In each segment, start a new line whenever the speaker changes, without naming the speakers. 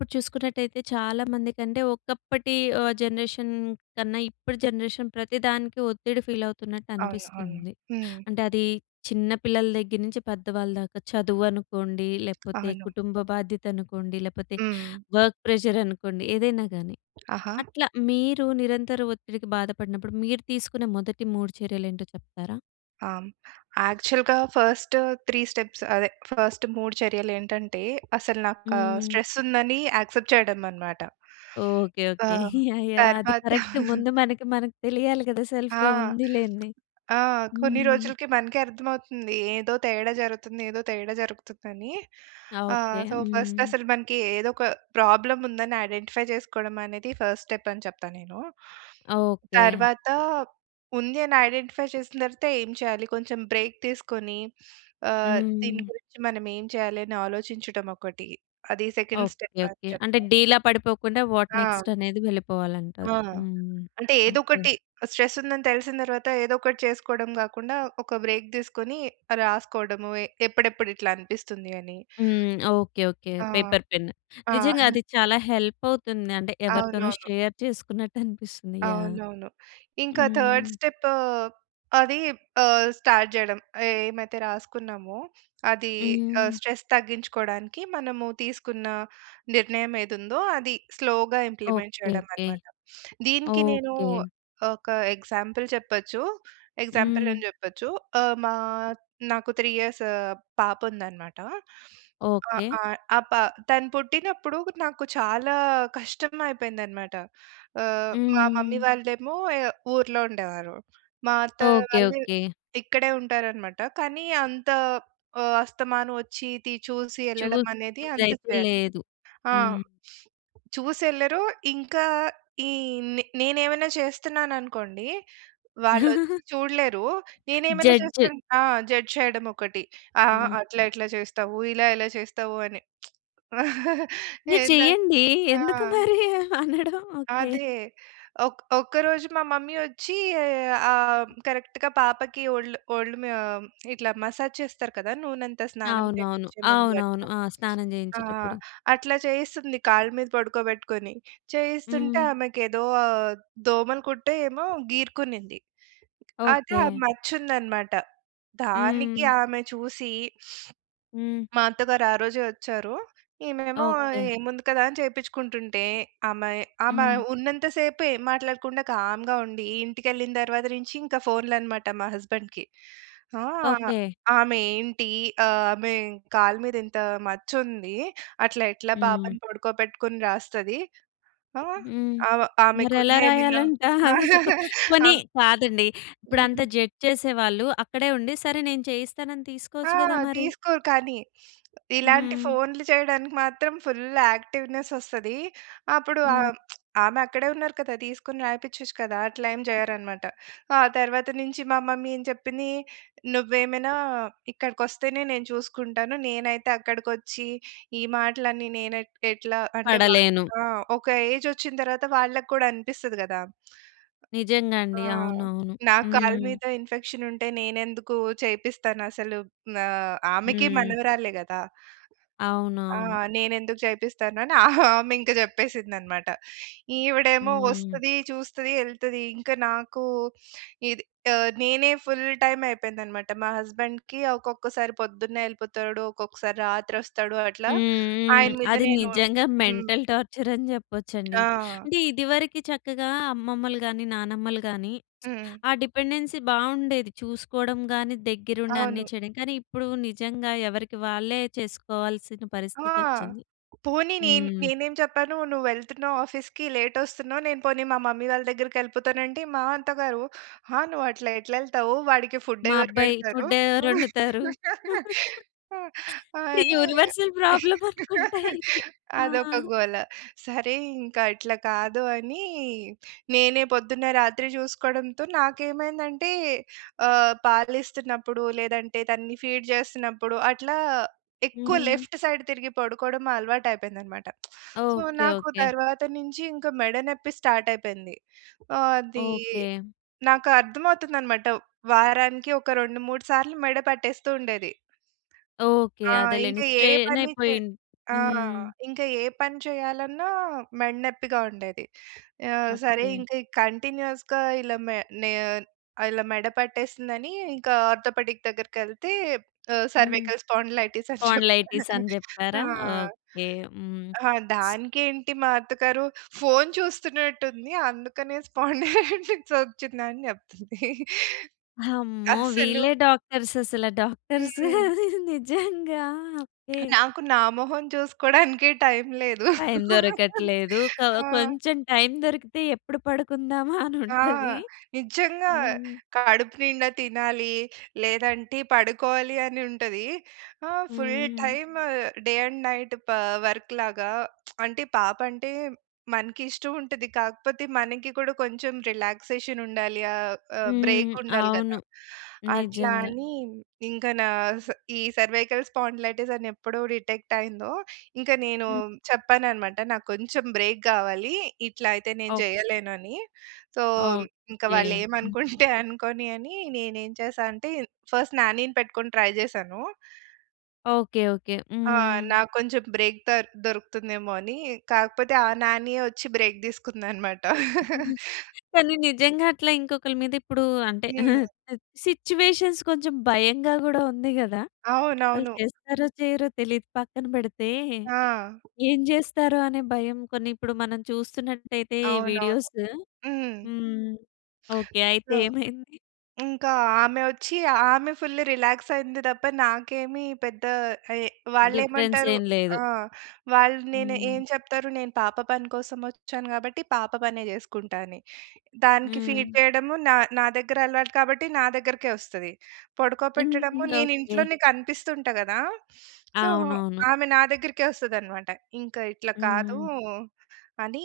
ఇప్పుడు చూసుకున్నట్టయితే చాలామంది కంటే, ఒకప్పటి ఆహ్, జనరేషన్ కన్నా ఇప్పుడు జనరేషన్ ప్రతి దానికి ఒత్తిడి ఫీలవుతున్నట్టు
అవును, అవును.
అనిపిస్తుంది.
హ్మ్.
అంటే, అదీ చిన్న పిల్లల దగ్గర నుంచి పెద్దవాళ్ళ దాకా. చదువు అనుకోండి, లేపోతే
అవును.
కుటుంబ బాధ్యత అనుకోండి, లేపోతే
హ్మ్.
వర్క్ ప్రెజరనుకోండి, ఏదైనా గానీ.
ఆహా!
అట్లా మీరు నిరంతర ఒత్తిడికి బాధపడినప్పుడు, మీరు తీసుకున్న మొదటి 3 చర్యలేంటో చెప్తారా?
ఆ! హ్మ్, యాక్చల్‌గా ఫస్ట్ 3 స్టెప్స్ అదే ఫస్ట్ 3 చర్యలేంటంటే, అసల నాకా
హ్మ్.
స్ట్రెస్సుందనీ యాక్సెప్ట్ చెయ్యడం అనమాట.
ఓకే.
ఆ!
ఓకే. యాహ్! యాహ్! అది
తర్వాత
కరక్ట్. ముందు మనకి మనకి తెలియాలి కదా!
ఆ!
సెల్ఫ్‌గా ఉంది లేంది.
ఆ! కొన్ని
హ్మ్.
రోజులకి మనకే అర్థమవుతుంది. ఏదో తేడా జరుగుతుంది, ఏదో తేడా జరుగుతుందనీ.
ఆా!
ఆహ్,
ఓకే.
సో, ఫస్ట్
హ్మ్.
అసలు మనకి ఏదొక ప్రాబ్లముందని ఐడెంటిఫై చేసుకోడం అనేది ఫస్టెప్పని చెప్తా నేనూ.
ఆ! ఓకే.
తర్వాతా ఉంది అని ఐడెంటిఫై చేసిన తరవాత ఏం చెయ్యాలి? కొంచం బ్రేక్ తీసుకొనీ ఆహ్, దీని
హ్మ్.
గురించి మనమేం చెయ్యాలి అని ఆలోచించటం ఒకటి. అది సెకండ్
ఓకే.
స్టెప్పని
ఓకే. అంటే,
చెప్తా.
డీలా పడిపోకుండా వాట్
ఆ!
నెక్స్ట్ అనేది
ఆ!
వెళ్ళిపోవాలంటారు. హ్మ్.
అంటే,
ఓకే.
ఏదోకటి. స్ట్రెస్సుందని తెలిసిన తరవాత ఏదోకటి చేసుకోడం గాకుండా, ఒక బ్రేక్ తీసుకొని రాసుకోడము, ఎ ఎప్పుడెప్పుడిట్లా అనిపిస్తుంది అని.
హ్మ్. ఓకే. ఓకే.
ఆ!
Paper, pen.
ఆ!
నిజంగా అది చాలా హెల్పవుతుంది. అంటే, ఎవరితోనో
అవునవును.
షేర్ చేసుకున్నట్టు అనిపిస్తుంది. యాహ్!
అవునవును. ఇంకా థర్డ్
హ్మ్.
స్టెప్పూ అదీ ఆహ్, స్టార్ట్ చెయడం, ఏమైతే రాసుకున్నామో, అదీ ఆహ్,
హ్మ్.
స్ట్రెస్ తగ్గించుకోడానికి మనము తీసుకున్న నిర్ణయం ఏదుందో, అది స్లో‌గా
ఓకే.
Implement చెయడం
okay.
అనమాట. దీనికి నేనూ
ఓకే.
ఒకా ఎగ్జాంపుల్ చెప్పచ్చు.
హ్మ్.
ఎగ్జాంపులని చెప్పొచ్చు. ఆహ్, మా నాకు 3 ఇయర్స్ పాపుందనమాట. ఆహ్,
ఓకే.
ఆహ్, ఆ పా తను పుట్టినప్పుడు నాకు చాలా కష్టం అయిపోయింది అనమాట. ఆహ్, మా మమ్మీ
హ్మ్.
వాళ్ళేమో ఎ ఊర్లో ఉండేవారు. మా అత్తయ్య
ఓకే.
వాళ్ళు
ఓకే.
ఇక్కడే ఉంటారనమాట, కానీ అంతా ఆహ్, అస్తమానం వచ్చీ తి చూసి యెళ్ళడం అనేది అంత
చూసేదైతే
పె
లేదు.
ఆ!
హ్మ్.
చూసెళ్ళరు. ఇంకా ఈ నె నేనేవన్నా చేస్తన్నాననుకోండి, వాళ్ళొచ్చి చూడలేరు. నేను ఏమన్నా
జడ్జ్.
చేస్తుంట్ ఆ! జడ్జ్ చేయడమొకటి. "అహహ!
హ్మ్.
అట్లేలెట్ల చేస్తావు. ఇలా ఎలా చేస్తావు" అని.
మీరు
ఏదా
చెయ్యండీ.
ఆ!
ఎందుకు మరి అనడం. ఓకే.
అదే. ఒక్క ఒక్కరోజు మా మమ్మీ వొచ్చీ ఆహ్, కరక్ట్‌గా పాపకి ఒళ్లు ఒళ్ళుమ్యా ఇట్లా మసాజ్ చేస్తారు కదా! నూనంతా, స్నానం
అవునవును.
చేపిచ్చే ముందు
అవునవును.
అట్లా.
ఆ! స్నానం
ఆ!
చేయించేటప్పుడు.
అట్లా చేయిస్తుంది కాళ్ళ మీద పడుకోబెట్టుకొని. చేయిస్తుంటే,
హ్మ్.
ఆమెకేదో దోమలు కుట్టో ఏమో గీరుకునింది. అయితే, ఆ
ఓకే.
మచ్చుందనమాట. దానికి
హ్మ్.
ఆమె చూసీ
హ్మ్.
మా అత్తగారు ఆ రోజే వచ్చారు. ఈమే‌మో
ఓకే.
ఏముంది కదా! అని చేపిచ్చుకుంటుంటే, ఆమె ఆమె
హ్మ్.
ఉన్నంత సేపు ఏం మాట్లాడకుండా కామ్‌గా ఉండి, ఇంటికెళ్ళిన తర్వాత నించి ఇంక ఫోన్‌లనమాట మా హస్బెండ్‌కి. ఆ!
ఓకే.
"ఆమేంటి? ఆహ్, ఆమె కాళ్ళ మీద ఇంత మచ్చుంది. అట్లా ఎట్లా
హ్మ్.
పాపని పొడుకోపెట్టుకొని రాస్తది." ఆ!
హ్మ్,
ఆమ ఆమెకున్న
మరెలా
ఎమనా
రాయాలంటా? అదో చొకొ పోనీ
ఆమ్
కాదండి. ఇప్పుడంత
హ్మ్.
జడ్జ్ చేసేవాళ్ళు అక్కడే ఉండి, సరే! నేను చేయిస్తానని
ఆ!
తీసుకోవచ్చు గదా! మరి.
తీసుకోరు కానీ. ఇలాంటి
హ్మ్.
ఫోన్‌లు చేయడానికి మాత్రం ఫుల్లు యాక్టివ్‌నెసొస్తది. అప్పుడు
హ్మ్.
ఆమ్ ఆమె అక్కడే ఉన్నారు కదా! తీసుకొని రాయిపిచచ్చు కదా! అట్లా ఏం చెయ్యరనమాట. ఆ తర్వాత నించి మా మమ్మీ ఏం చెప్పిందీ, నువ్వేమైనా ఇక్కడకొస్తేనే నేను చూసుకుంటాను. నేనైతే అక్కడకొచ్చీ, ఈ మాటలన్నీ నేను ఎట్ ఎట్లా అంటే, వాళ్ళకి
పడలేను.
ఆ! ఒక ఏజొచ్చిన తరవాత వాళ్ళక్కూడా అనిపిస్తది గదా!
నిజంగా
ఆ!
అండి. అవునవును.
నా కాళ్ళ
హ్మ్.
మీద ఇన్ఫెక్షనుంటే నేనెందుకూ చేపిస్తానసలు. ఆహ్, ఆమెకి
హ్మ్.
మనవరాలే గదా! ఆ!
అవునవును.
నేనెందుకు చేపిస్తాను అని ఆమి ఇంక చెప్పేసింది అనమాట. ఈవిడేమో
హ్మ్.
వస్తది, చూస్తది, యెళ్తది. ఇంక నాకూ ఇద్ ఆహ్, నేనే ఫుల్ టైమ్ అయిపోయిందనమాట. మా హస్బెం‌డ్‌కి ఒక్కొక్కసారి పొద్దున్నే యెళ్ళిపోతాడు. ఒక్కొక్కసారి రాత్రొస్తాడు. అట్లా
హ్మ్. హ్మ్.
ఆయన మీద
అది
నేను
నిజంగా
హ్మ్.
మెంటల్ టార్చరని చెప్పొచ్చండి.
ఆ!
అంటే, ఇదివరికి చక్కగా అమ్మమ్మలు గానీ, నానమ్మలు గానీ
హ్మ్.
ఆ డిపెండెన్సీ బావుండేది చూసుకోవడం గానీ, దెగ్గిరుండి అన్నీ
అవును.
చెయడం, కానీ ఇప్పుడూ నిజంగా ఎవరికి వాళ్ళే చేసుకోవాల్సిన
ఆ!
పరిస్థితొచ్చింది.
పోనీ నేన్
హ్మ్.
నేనేం చెప్పాను, "నువ్వెళ్తున్నావు ఆఫీస్‌కి, లేటొస్తున్నావు. నేను పోనీ మా మమ్మీ వాళ్ళ దగ్గరికెళ్ళిపోతాను" అంటే, మా అత్త గారు "ఆ! నువ్వు అట్లా ఎట్లెళ్తవు. వాడికి
మా
ఫుడ్డెవరు
అబ్బాయి.
పెడతరు?"
ఫుడ్డు ఎవరొండుతారు?
అనీ
యూనివర్సల్ ప్రాబ్లమనుకుంటా ఇది. ఆ!
అదొక గోల. సరే ఇంక అట్ల కాదు అనీ, నేనే పొద్దున్న, రాత్రి చూసుకోడంతో నాకు ఏమైందంటే, ఆహ్, పాలిస్తున్నప్పుడు లేదంటే, తన్ని ఫీడ్ చేస్తన్నప్పుడు, అట్లా ఎక్కువ
హ్మ్.
లెఫ్ట్ సైడ్ తిరిగి పడుకోడం అలవాటైపోయింది అనమాట. So,
okay.
నాకు
ఓకే.
తరవాత నించి ఇంక మెడ నెప్పి స్టార్టయిపోయింది. ఆదీ
ఓకే.
నాకర్థమవుతుందనమాట. వారానికి ఒక 2, 3 సార్లు మెడ పట్టేస్తూ ఉండేది.
ఓకే.
ఆ! ఇంక
అదేలెండి.
ఏ పనీ చే
స్ట్రెయినయిపోయిన్
ఆ!
హ్మ్.
ఇంకా ఏ పని చెయ్యాలన్నా మెడ నెప్పిగా ఉండేది. ఆహ్, సరే
ఓకే.
ఇంక కంటిన్యూయస్‌గా ఇలా మే నే ఆహ్, ఇలా మెడ పట్టేసిందనీ ఇంకా ఆర్థోపెడిక్ దగ్గరకెళ్తే, ఆహ్,
హ్మ్.
సర్వికల్ స్పాండిలైటిస్ అని చెప్పా
స్పాండిలైటిసని
ఆ!
చెప్పారా? ఓకే. హ్మ్.
ఆహ్, దానికేంటి మా అత్తగారు, "ఫోన్ చూస్తున్నట్టుంది అందుకనే స్పాండిలైటిసొచ్చిందని" చెప్తుంది.
హమ్మో!
అసలు
వీళ్ళే డాక్టర్స్ అసల డాక్టర్సు
హ్మ్.
నిజంగా, ఓకే.
నాకు, నా మొహం చూసుకోడానికే టైమ్ లేదు.
టైమ్ దొరకట్లేదు. క
ఆ!
కొంచెం టైమ్ దొరికితే ఎప్పుడు పడుకుందామా
ఆ!
అనుంటది.
నిజ్జంగా.
హ్మ్.
కడుపు నిండా తినాలీ లేదంటే, పడుకోవాలి అని ఉంటది. ఆ!
హ్మ్,
ఫుల్
హ్మ్.
టైమ్ డే అండ్ నైట్ పా వర్క్‌లాగా అంటే, పాపంటే మనకిష్టవుంటది. కాకపోతే, మనకి కూడా కొంచెం రిలాక్సేషనుండాలి. ఆహ్, ఆహ్,
హ్మ్.
బ్రేకుండాలి
అవును.
గదా! అట్లా
నిజంగా.
అని, ఇంక నాస్ ఈ సర్వైకల్ స్పాండిలైటిస్ అని ఎప్పుడో డిటెక్టయిందో, ఇంక నేనూ
హ్మ్.
చెప్పాననమాట, నాకు కొంచెం బ్రేక్ గావాలీ. ఇట్లా అయితే నేను
ఓకే.
జెయ్యలేను అని. సో, ఇంక
ఓకే.
వాళ్ళేమనుకుంటే
హ్మ్.
అనుకోని అనీ, నేనేం చేశా అంటే, ఫస్ట్ నాని‌ని పెట్టుకొని ట్రై చేశాను.
ఓకే. ఓకే.
ఆ!
హ్మ్.
నాకు కొంచెం బ్రేక్ దర్ దొరుకుతుందేమో అని. కాకపోతే ఆ నానియే వచ్చి బ్రేక్ తీసుకుందనమాట.
కానీ నిజంగా అట్లా ఇంకోకల మీద ఇప్పుడు అంటే
హ్మ్.
సిట్యుయేషన్స్ కొంచెం భయంగా గూడా ఉంది గదా! వాళ్ళు
అవునవును.
చేస్తారో, చెయ్యరో తెలియదు. పక్కన పెడితే
ఆ!
ఏం జేస్తారో అనే భయం. కొన్ని ఇప్పుడు మనం చూస్తునట్టయితే ఈ
అవునవును.
వీడియోసు
హ్మ్.
హ్మ్, ఓకే. అయితే ఏమైంది?
ఇంకా ఆమె వచ్చి, ఆమె ఫుల్ రిలాక్స్ అయ్యింది తప్ప నాకేమి పెద్ద ఎహ్, వాళ్ళు
డిఫరెన్స్
ఏమంటారు
ఏం లేదు?
ఆహ్, వాళ్ళు నేను ఏం
హ్మ్.
చెప్తారు, "నేను పాప పని కోసం వచ్చాను గాబట్టి, పాప పనే చేసుకుంటా" అని. దానికి ఫీడ్
హ్మ్.
చేయడము నా నా దగ్గర అలవాటు కాబట్టి దగ్గరకే వస్తది. పడుకోపెట్టడము
ఇంకింగా
నేను
ఓకే.
ఇంట్లోనే కనిపిస్తుంటా గదా! సో
అవునవును.
ఆమె నా దగ్గరికే వస్తది అన్నమాట. ఇంకా ఇట్లా
హ్మ్.
కాదు
హ్మ్.
అని,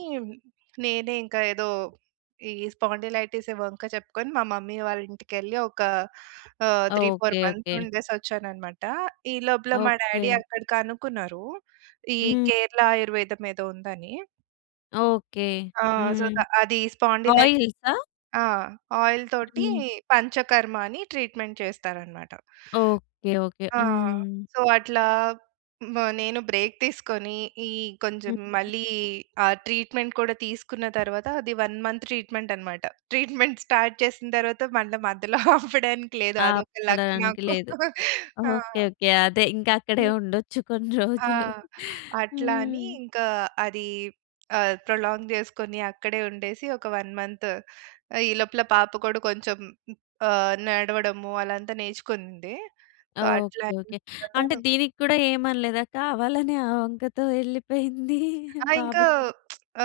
నేనే ఇంకా ఏదో ఈ స్పాండిలైటిస్ ఈ వంకా చెప్పుకొని మా మమ్మీ వాళ్ళ ఇంటికి ఎళ్ళి ఒక ఆహ్, 3, 4
ఓకే.
Months
okay.
ఉండేసి వచ్చాను అన్నమాట. ఈ లోపల మా డ్యాడీ
ఓకే.
అక్కడ కనుక్కున్నారు. ఈ
హ్మ్.
కేరళ ఆయుర్వేదం ఏదో ఉందని.
ఓకే.
ఆ! సో,
హ్మ్.
ద అది స్పాండిలైట్
ఆయిల్సా?
ఆ! ఆయిల్ తోటి
హ్మ్.
పంచకర్మ అని ట్రీట్మెంట్ చేస్తారనమాట.
ఓకే. ఓకే.
ఆ!
హ్మ్.
సో, అట్లా బ్ నేను బ్రేక్ తీసుకొని, ఈ
హ్మ్.
కొంచం మళ్ళీ ఆ ట్రీట్మెంట్ కూడా తీసుకున్న తరువాత అది 1 మంత్ ట్రీట్మెంటనమాట. ట్రీట్మెంట్ స్టార్ట్ చేసిన తరువాత మళ్ళా మధ్యలో ఆపడానికి లేదు. అదొక లక్
ఆపడానికి
నాకు.
లేదు.
ఆ!
ఓకే. ఓకే. అదే ఇంకక్కడే
హ్మ్.
ఉండొచ్చు కొన్ని
ఆ!
రోజులు.
అట్లా అని
హ్మ్.
ఇంకా, అదీ ఆహ్, ప్రొలాంగ్ జేసుకొని అక్కడే ఉండేసి, ఒక 1 మంత్ ఆహ్, ఈ లోపల పాప కూడా కొంచెం ఆహ్, నడవడము అలా అంతా నేర్చుకుంది. సో, అట్లా
ఓకే.
అయిన
ఓకే. అంటే
తరువాత
దీనికి కూడా ఏమి అనలేదా? కావాలనే ఆ వంకతో ఎళ్ళిపోయింది
ఆ! ఇంకా
బాబుకి
ఆ!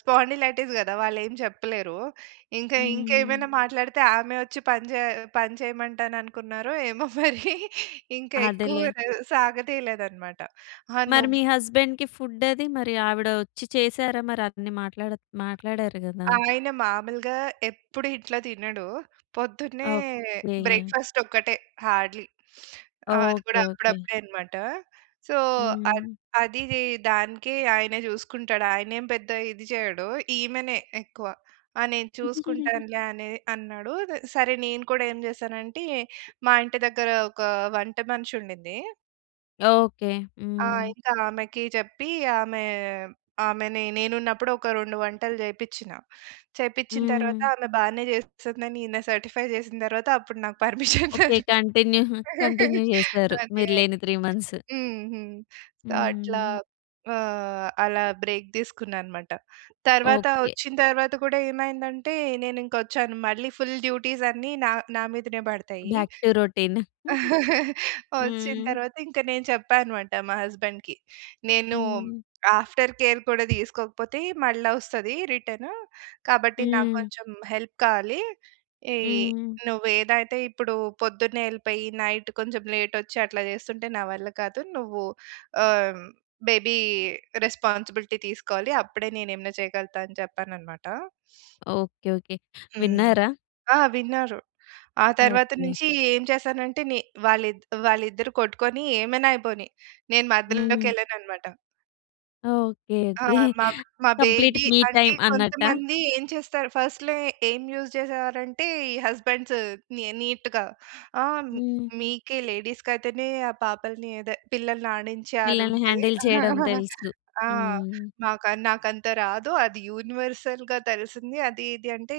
స్పాండిలైటిస్ గదా! వాళ్ళేం జెప్పలేరూ. ఇంక
హ్మ్.
ఇంకేమైనా మాట్లాడితే ఆమె ఒచ్చి పని చేయ పని చేయమంటాననుకున్నారో ఏమో మరి. ఇంక ఎక్కువ
అదేలే.
ఆహ్, సాగ తీయలేదనమాట. హా!
మరి
నువ్
మీ హస్బెండ్‌కి ఫుడ్ అదీ, మరి ఆవిడ ఒచ్చి చేసారా? మరి అన్ని మాట్లాడా మాట్లాడారు గదా!
ఆయన మామూలుగా ఎప్పుడు ఇట్లా తినడు. పొద్దున్నే
ఓకే.
బ్రేక్‌ఫాస్టొక్కటే హార్డ్‌లీ. ఆహ్, అది
ఓకే.
కూడా
ఓకే.
అప్పుడప్పుడే అనమాట. సో, అద్
హ్మ్.
అదీదీ దానికి ఆయనే చూసుకుంటాడు. ఆయనేం పెద్ద ఇది చేయడు, ఈమెనే ఎక్కువ ఆహ్, నేను చూసుకుంటానులే అనే అన్నాడు. దె సరే నేను కూడా ఏం చేశానంటే, మా ఇంటి దెగ్గర ఒక వంట మనిషుండింది
ఓకే.
ఆ!
హ్మ్.
ఇంకా ఆమెకి చెప్పి ఆమె, ఆమెని నేనున్నపుడు ఒక 2 వంటలు చేపిచ్చినా. చేపిచ్చిన తరువాత
హ్మ్.
ఆమె బానే చేస్తందని ఈయన సర్టిఫై జేసిన తరవాత, అప్పుడు నాకు పర్మిషన్ దొ
ఓకే. కంటిన్యూ, కంటిన్యూ జేసారు.
అదే
మీరు
అదే.
లేని 3 మంత్స్.
హ్మ్. హ్మ్. సో, అట్లా
హ్మ్.
ఆహ్, అలా బ్రేక్ దీసుకున్నా అనమాట. తర్వాత
ఓకే.
వచ్చిన తరువాత కూడా ఏమైందంటే, నేనింకొచ్చాను. మళ్ళి ఫుల్ డ్యూటీస్ అన్నీ నా నా మీదనే బడతయి.
Back to routine.
వచ్చిన
హ్మ్.
తరువాతింక నేను చెప్పా అనమాట. మా హస్బాండ్‌కి, నేను
హ్మ్.
ఆఫ్టర్ కేర్ కూడా తీసుకోకపోతే మళ్ళా ఒస్తది రిటను. కాబట్టి, నాకు
హ్మ్.
కొంచెం హెల్ప్ కావాలి. ఇయ్యి,
హ్మ్.
నువ్వేదైతే ఇప్పుడు పొద్దున్నే యెళ్ళిపోయి, నైట్ కొంచెం లేటొచ్చి, అట్లా జేస్తుంటే నా వల్ల కాదు. నువ్వు ఆహ్, హ్మ్, బేబీ రెస్పాన్సిబిలిటీ తీసుకోవాలి. అప్పుడే నేనేమన్నా చేయగలతా అని చెప్పాననమాట.
ఓకే. ఓకే.
హ్మ్.
విన్నారా?
ఆ! విన్నారు. ఆ తరువాత
ఓకే.
నుంచీ ఏం చేశానంటే, ని వాళ్ళిద్ వాళ్ళిద్దరు కొట్టుకొని ఏమైనా అయిపోని. నేను
హ్మ్.
మధ్యలోకెళ్ళననమాట.
ఓకే.
ఆ!
ఓకే.
మా, మా
కంప్లీట్
బేబీ
మీ
అంటే
టైమ్ అన్నట్టా?
కొంతమంది ఏం చేస్తారు? ఫస్ట్‌లో ఏం యూజ్ చేసేవారంటే ఈ హస్బండ్స్ నీ నీట్‌గా, ఆహ్, మీ
హ్మ్.
మీకే లేడీస్‌కి అయితేనే ఆ పాపల్ని, అదే పిల్లల్ని ఆడించే అది
పిల్లల్ని
ఉంటది.
హ్యాండిల్ చేయడం తెలుసు.
ఆహ్,
హ్మ్.
నాకా, నాకంత రాదు. అది యూనివర్సల్‌గా తెలిసింది. అది ఇది అంటే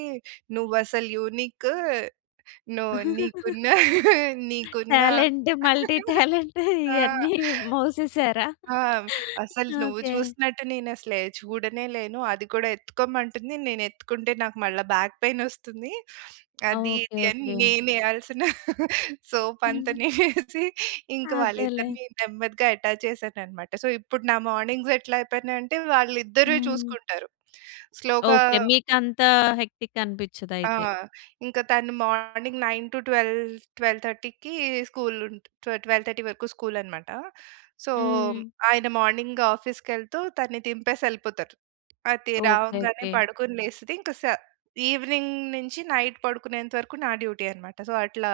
నువ్వు అసలు యూనిక్. నువ్వు నీకున్న నీకున్న
టాలెంట్. మల్టీ టాలెంట్
ఆ!
ఇయన్నీ మోసేసారా?
ఆ! అసలు నువ్వు
ఓకే.
చూసినట్టు నేను అసలే చూడనేలేను. అది కూడా ఎత్తుకోమంటుంది. నేను ఎత్తుకుంటే నాకు మళ్ళా బ్యాక్ పెయిన్ వస్తుంది. అది,
ఓకే.
ఇది అని
ఓకే.
నేను ఎయాల్సిన సోప్ అంత నేనేసి ఇంక
అదేలే.
వాళ్ళిద్దరిని నెమ్మదిగా అటాచ్ చేశానన్నమాట. సో ఇప్పుడు నా మార్నింగ్స్ ఎట్లా అయిపోయినయంటే, వాళ్ళిద్దరూ
హ్మ్.
చూసుకుంటారు. స్లో‌గా
ఓకే. మీకు అంత హెక్టిక్
ఆ!
అనిపించదయితే.
ఇంక తను మార్నింగ్ 9:00-12:00, 12:30కి స్కూల్ ఉం 12:00, 12:30 వరకు స్కూల్ అన్నమాట. సో
హ్మ్.
ఆయన మార్నింగ్ ఆఫీస్‌కెళ్తూ తనని దింపేసి ఎళ్ళిపోతారు. అయితే
ఓకే.
రావంగానే
ఓకే.
పడుకొని లేస్తది. ఇంకా సా ఈవెనింగ్ నుంచి నైట్ పడుకునేంత వరకు నా డ్యూటీ అన్నమాట. సో అట్లా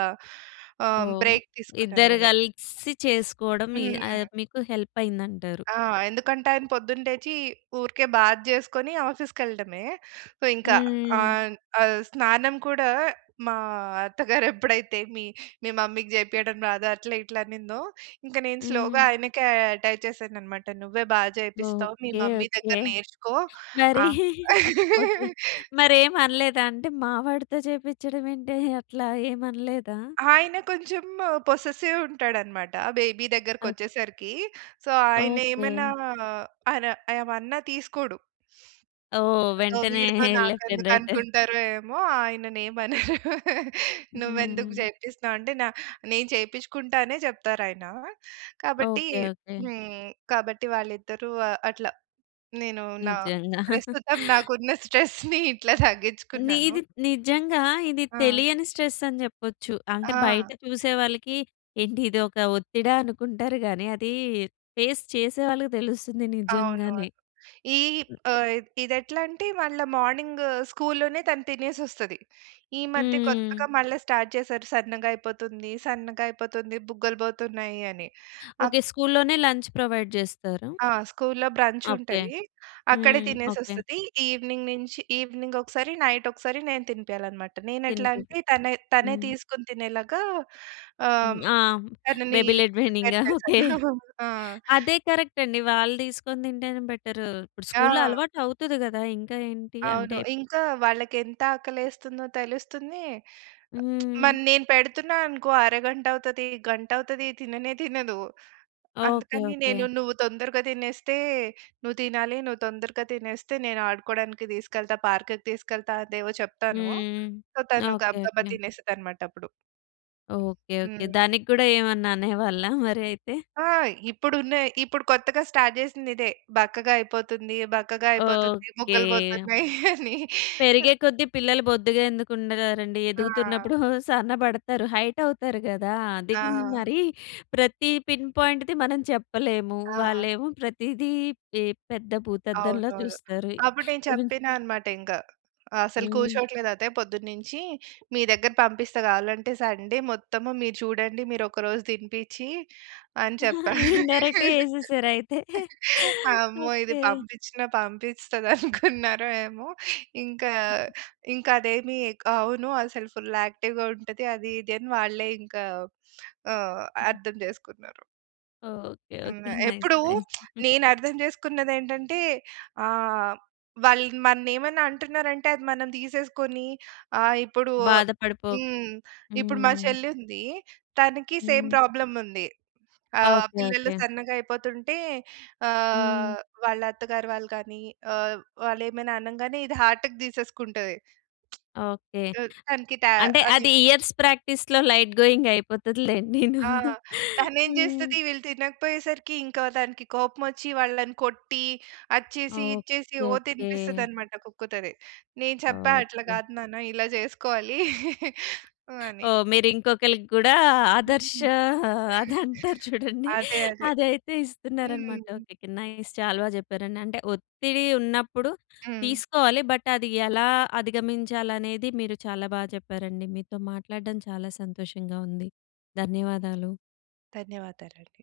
ఆహ్,
ఓహ్!
బ్రేక్ తీసుకున్నా
ఇద్దరు
నేను.
కలిసి చేసుకోవడం మీ
హ్మ్.
అది మీకు హెల్ప్ అయిందంటారు.
ఆహ్, ఎందుకంటే ఆయన పొద్దున్న లేచి ఊరికే బాత్ చేసుకొని ఆఫీస్‌కి ఎళ్ళడమే. సో ఇంక
హుహుహు.
ఆహ్, ఆహ్, స్నానం కూడా మా అత్తగారు ఎప్పుడైతే మీ, మీ మమ్మీకి చేపియడం రాదా? అట్లా, ఇట్లా, అనిందో ఇంక నేను స్లోగా
హ్మ్.
ఆయనకే ఆహ్, అటాచ్ చేశానన్నమాట. నువ్వే బాగా చేపిస్తావు. మీ
ఓకే.
Mummy
okay.
దగ్గర నేర్చుకో.
మరీ
ఆ!
ఓకే. మరి ఏమి అనలేదా అండి మా వాడితో చేపించడం ఏంటే? అట్లా ఏమి అనలేదా?
ఆయన కొంచెం పొసెసివ్ ఉంటాడన్నమాట బేబీ
ఆక్
దగ్గరికొచ్చేసరికి. సో ఆయన ఏమన్నా
ఓకే.
అన్నా ఏమన్నా తీసుకోడు.
ఓహ్!
సో
వెంటనే
వీడితో
లెఫ్ట్ అండ్
నాకెందుకు
రైట్.
అనుకుంటారో ఏమో ఆయనని ఏమనరు. నువ్వు ఎందుకు
హ్మ్.
చేపిస్తున్నావు? అంటే నా నేను చేపించుకుంటా అనే చెప్తారాయన. కాబట్టి
ఓకే. ఓకే.
హ్మ్. కాబట్టి వాళ్ళిద్దరూ ఆహ్, అట్లా నేను నా
నిజంగా.
ప్రస్తుతం నాకున్న స్ట్రెస్‌ని ఇట్లా తగ్గించుకున్నాను.
నీది నిజంగా ఇది
ఆ!
తెలియని స్ట్రెస్ అని చెప్పొచ్చు. అంటే బయట
ఆ!
చూసేవాళ్ళకి ఏంటి ఇదొక ఒత్తిడా? అనుకుంటారు గాని, అది ఫేస్ చేసే వాళ్ళకి తెలుస్తుంది నిజంగానే.
అవునవును. ఈ ఆహ్, ఇది ఎట్లా అంటే మళ్ళా మార్నింగ్ స్కూల్‌లోనే తను తినేసొస్తది. ఈ మధ్య
హ్మ్.
కొత్తగా మళ్ళా స్టార్ట్ చేశారు. సన్నగా అయిపోతుంది. సన్నగా అయిపోతుంది. బుగ్గలు పోతున్నాయి అని. ఆ
ఓకే. స్కూల్‌లోనే లంచ్ ప్రొవైడ్ చేస్తారా?
ఆహ్, స్కూల్‌లో బ్రంచ్
ఓకే.
ఉంటది. అక్కడే
హ్మ్.
తినేసి
ఓకే.
వస్తది. ఈవెనింగ్ నుంచి ఈవెనింగ్ ఒకసారి, నైట్ ఒకసారి నేను తినిపియాలన్నమాట. నేను ఎట్లా
తినిపించి
అంటే తనే, తనే
హ్మ్.
తీసుకొని తినేలాగా
హ్మ్.
ఆహ్,
ఆ!
తనని
బేబీ లెడ్
ప్రిపేర్
వెండింగా?
చేశాను.
ఓకే.
ఆ!
అదే కరెక్ట్ అండి. వాళ్ళు తీసుకొని తింటేనే బెటర్. ఇప్పుడు స్కూల్‌లో
ఆ!
అలవాటు అవుతది కదా! ఇంకా ఏంటి? అంటే
అవును. ఇంక వాళ్ళకి ఎంత ఆకలెస్తుందో తెలుస్తుంది.
హ్మ్.
మరి నేను పెడుతున్నా అనుకో అరగంట అవుతది. గంట అవుతది. తిననే తినదు.
ఓకే.
అందుకని
ఓకే.
నేను నువ్వు తొందరగా తినేస్తే నువ్వు తినాలి. నువ్వు తొందరగా తినేస్తే, నేను ఆడుకోవడానికి తీసుకెళ్తా. పార్క్‌కి తీసుకెళ్తా. అవేవో చెప్తాను.
హ్మ్.
సో తను
ఓకే.
గబగబా
ఓకే.
తినేస్తదన్నమాట అప్పుడు.
ఓకే. ఓకే.
హ్మ్.
దానికి కూడా ఏమన్నా అనేవాళ్ళా మరి అయితే?
ఆహ్, ఇప్పుడు ఉన్నాయి. ఇప్పుడు కొత్తగా స్టార్ట్ చేసింది ఇదే. బక్కగా అయిపోతుంది. బక్కగా అయిపోతుంది.
ఓకే.
బుగ్గలు పోతున్నాయి అని.
పెరిగే కొద్దీ పిల్లలు బొద్దుగా ఎందుకు ఉండగారండి?
ఆ!
ఎదుగుతున్నప్పుడు సన్నబడతారు. హైట్ అవుతారు కదా! అదండి
ఆ!
మరి ప్రతి పిన్ పాయింట్‌ది మనం చెప్పలేము.
ఆ!
వాళ్ళేమో ప్రతీదీ ఈ పెద్ద భూతద్దం‌లా
అవునవును.
చూస్తారు.
అప్పుడు నేను చెప్పినా అన్నమాట ఇంక. అసలు
హ్మ్.
కూర్చోవట్లేదు అత్తయ్య పొద్దున్నుంచి. మీ దగ్గర పంపిస్తా కావాలంటే సండే మొత్తం మీరు చూడండి. మీరు ఒక రోజు తినిపించి, అని చెప్పా.
ఇండైరెక్ట్‌గా ఎసేశారా అయితే.
అమ్మో! ఇది
ఓకే.
పంపించినా పంపిస్తదనుకున్నారో ఏమో! ఇంకా, ఇంకా అదేమి అవును అసలు ఫుల్ యాక్టివ్‌గా ఉంటది. అది ఇది అని వాళ్ళే ఇంకా ఆహ్, అర్థం చేసుకున్నారు.
ఓకె,
హ్మ్.
ఓకె. నైస్,
ఎప్పుడు
నైస్.
నేను అర్థం చేసుకున్నది ఏంటంటే ఆహ్, వాళ్ళు మన్ని ఏమైనా అంటున్నారంటే అది మనం తీసేసుకొని ఆహ్, ఇప్పుడు
బాధ పడిపోక్
హ్మ్, ఇప్పుడు మా
హ్మ్.
చెల్లి ఉంది. తనకి సేమ్
హ్మ్.
ప్రాబ్లమ్ ఉంది. ఆహ్,
ఓకె.
పిల్లలు
ఓకె.
సన్నగా అయిపోతుంటే
హ్మ్.
ఆహ్, వాళ్ళ అత్తగారు వాళ్ళు గాని ఆహ్, వాళ్ళు ఏమైనా అనంగానే ఇది హార్ట్‌కి తీసేసుకుంటది.
ఓకె.
తనకి టా
అంటే
అది.
అది ఇయర్స్ ప్రాక్టీస్‌లో లైట్ గోయింగ్ అయిపోతది లెండిను.
ఆ! తను ఏమి
ఆ!
చేస్తది వీళ్ళు తినకపోయేసరికి ఇంక దానికి కోపం వచ్చి వాళ్ళని కొట్టి, అది చేసి, ఇది చేసి
ఓకె.
ఓహ్! తినిపిస్తది
ఓకె.
అన్నమాట. కుక్కుతది, నేను చెప్పా అట్లా
ఓకె.
కాదు నాన్న ఇలా చేసుకోవాలి అని.
ఓహ్! మీరు ఇంకొకళ్ళకి కూడా ఆదర్శ అది అంటారు చూడండి.
అదే, అదే.
అదైతే ఇస్తున్నారనమాట.
హ్మ్.
ఓకె. ఓకె. నైస్ చాలా బా చెప్పారండి. అంటే ఒత్తిడి ఉన్నప్పుడు
హ్మ్.
తీసుకోవాలి. బట్ అది ఎలా అధిగమించాలి అనేది, మీరు చాలా బా చెప్పారండి. మీతో మాట్లాడడం చాలా సంతోషంగా ఉంది. ధన్యవాదాలు.
ధన్యవాదాలండి.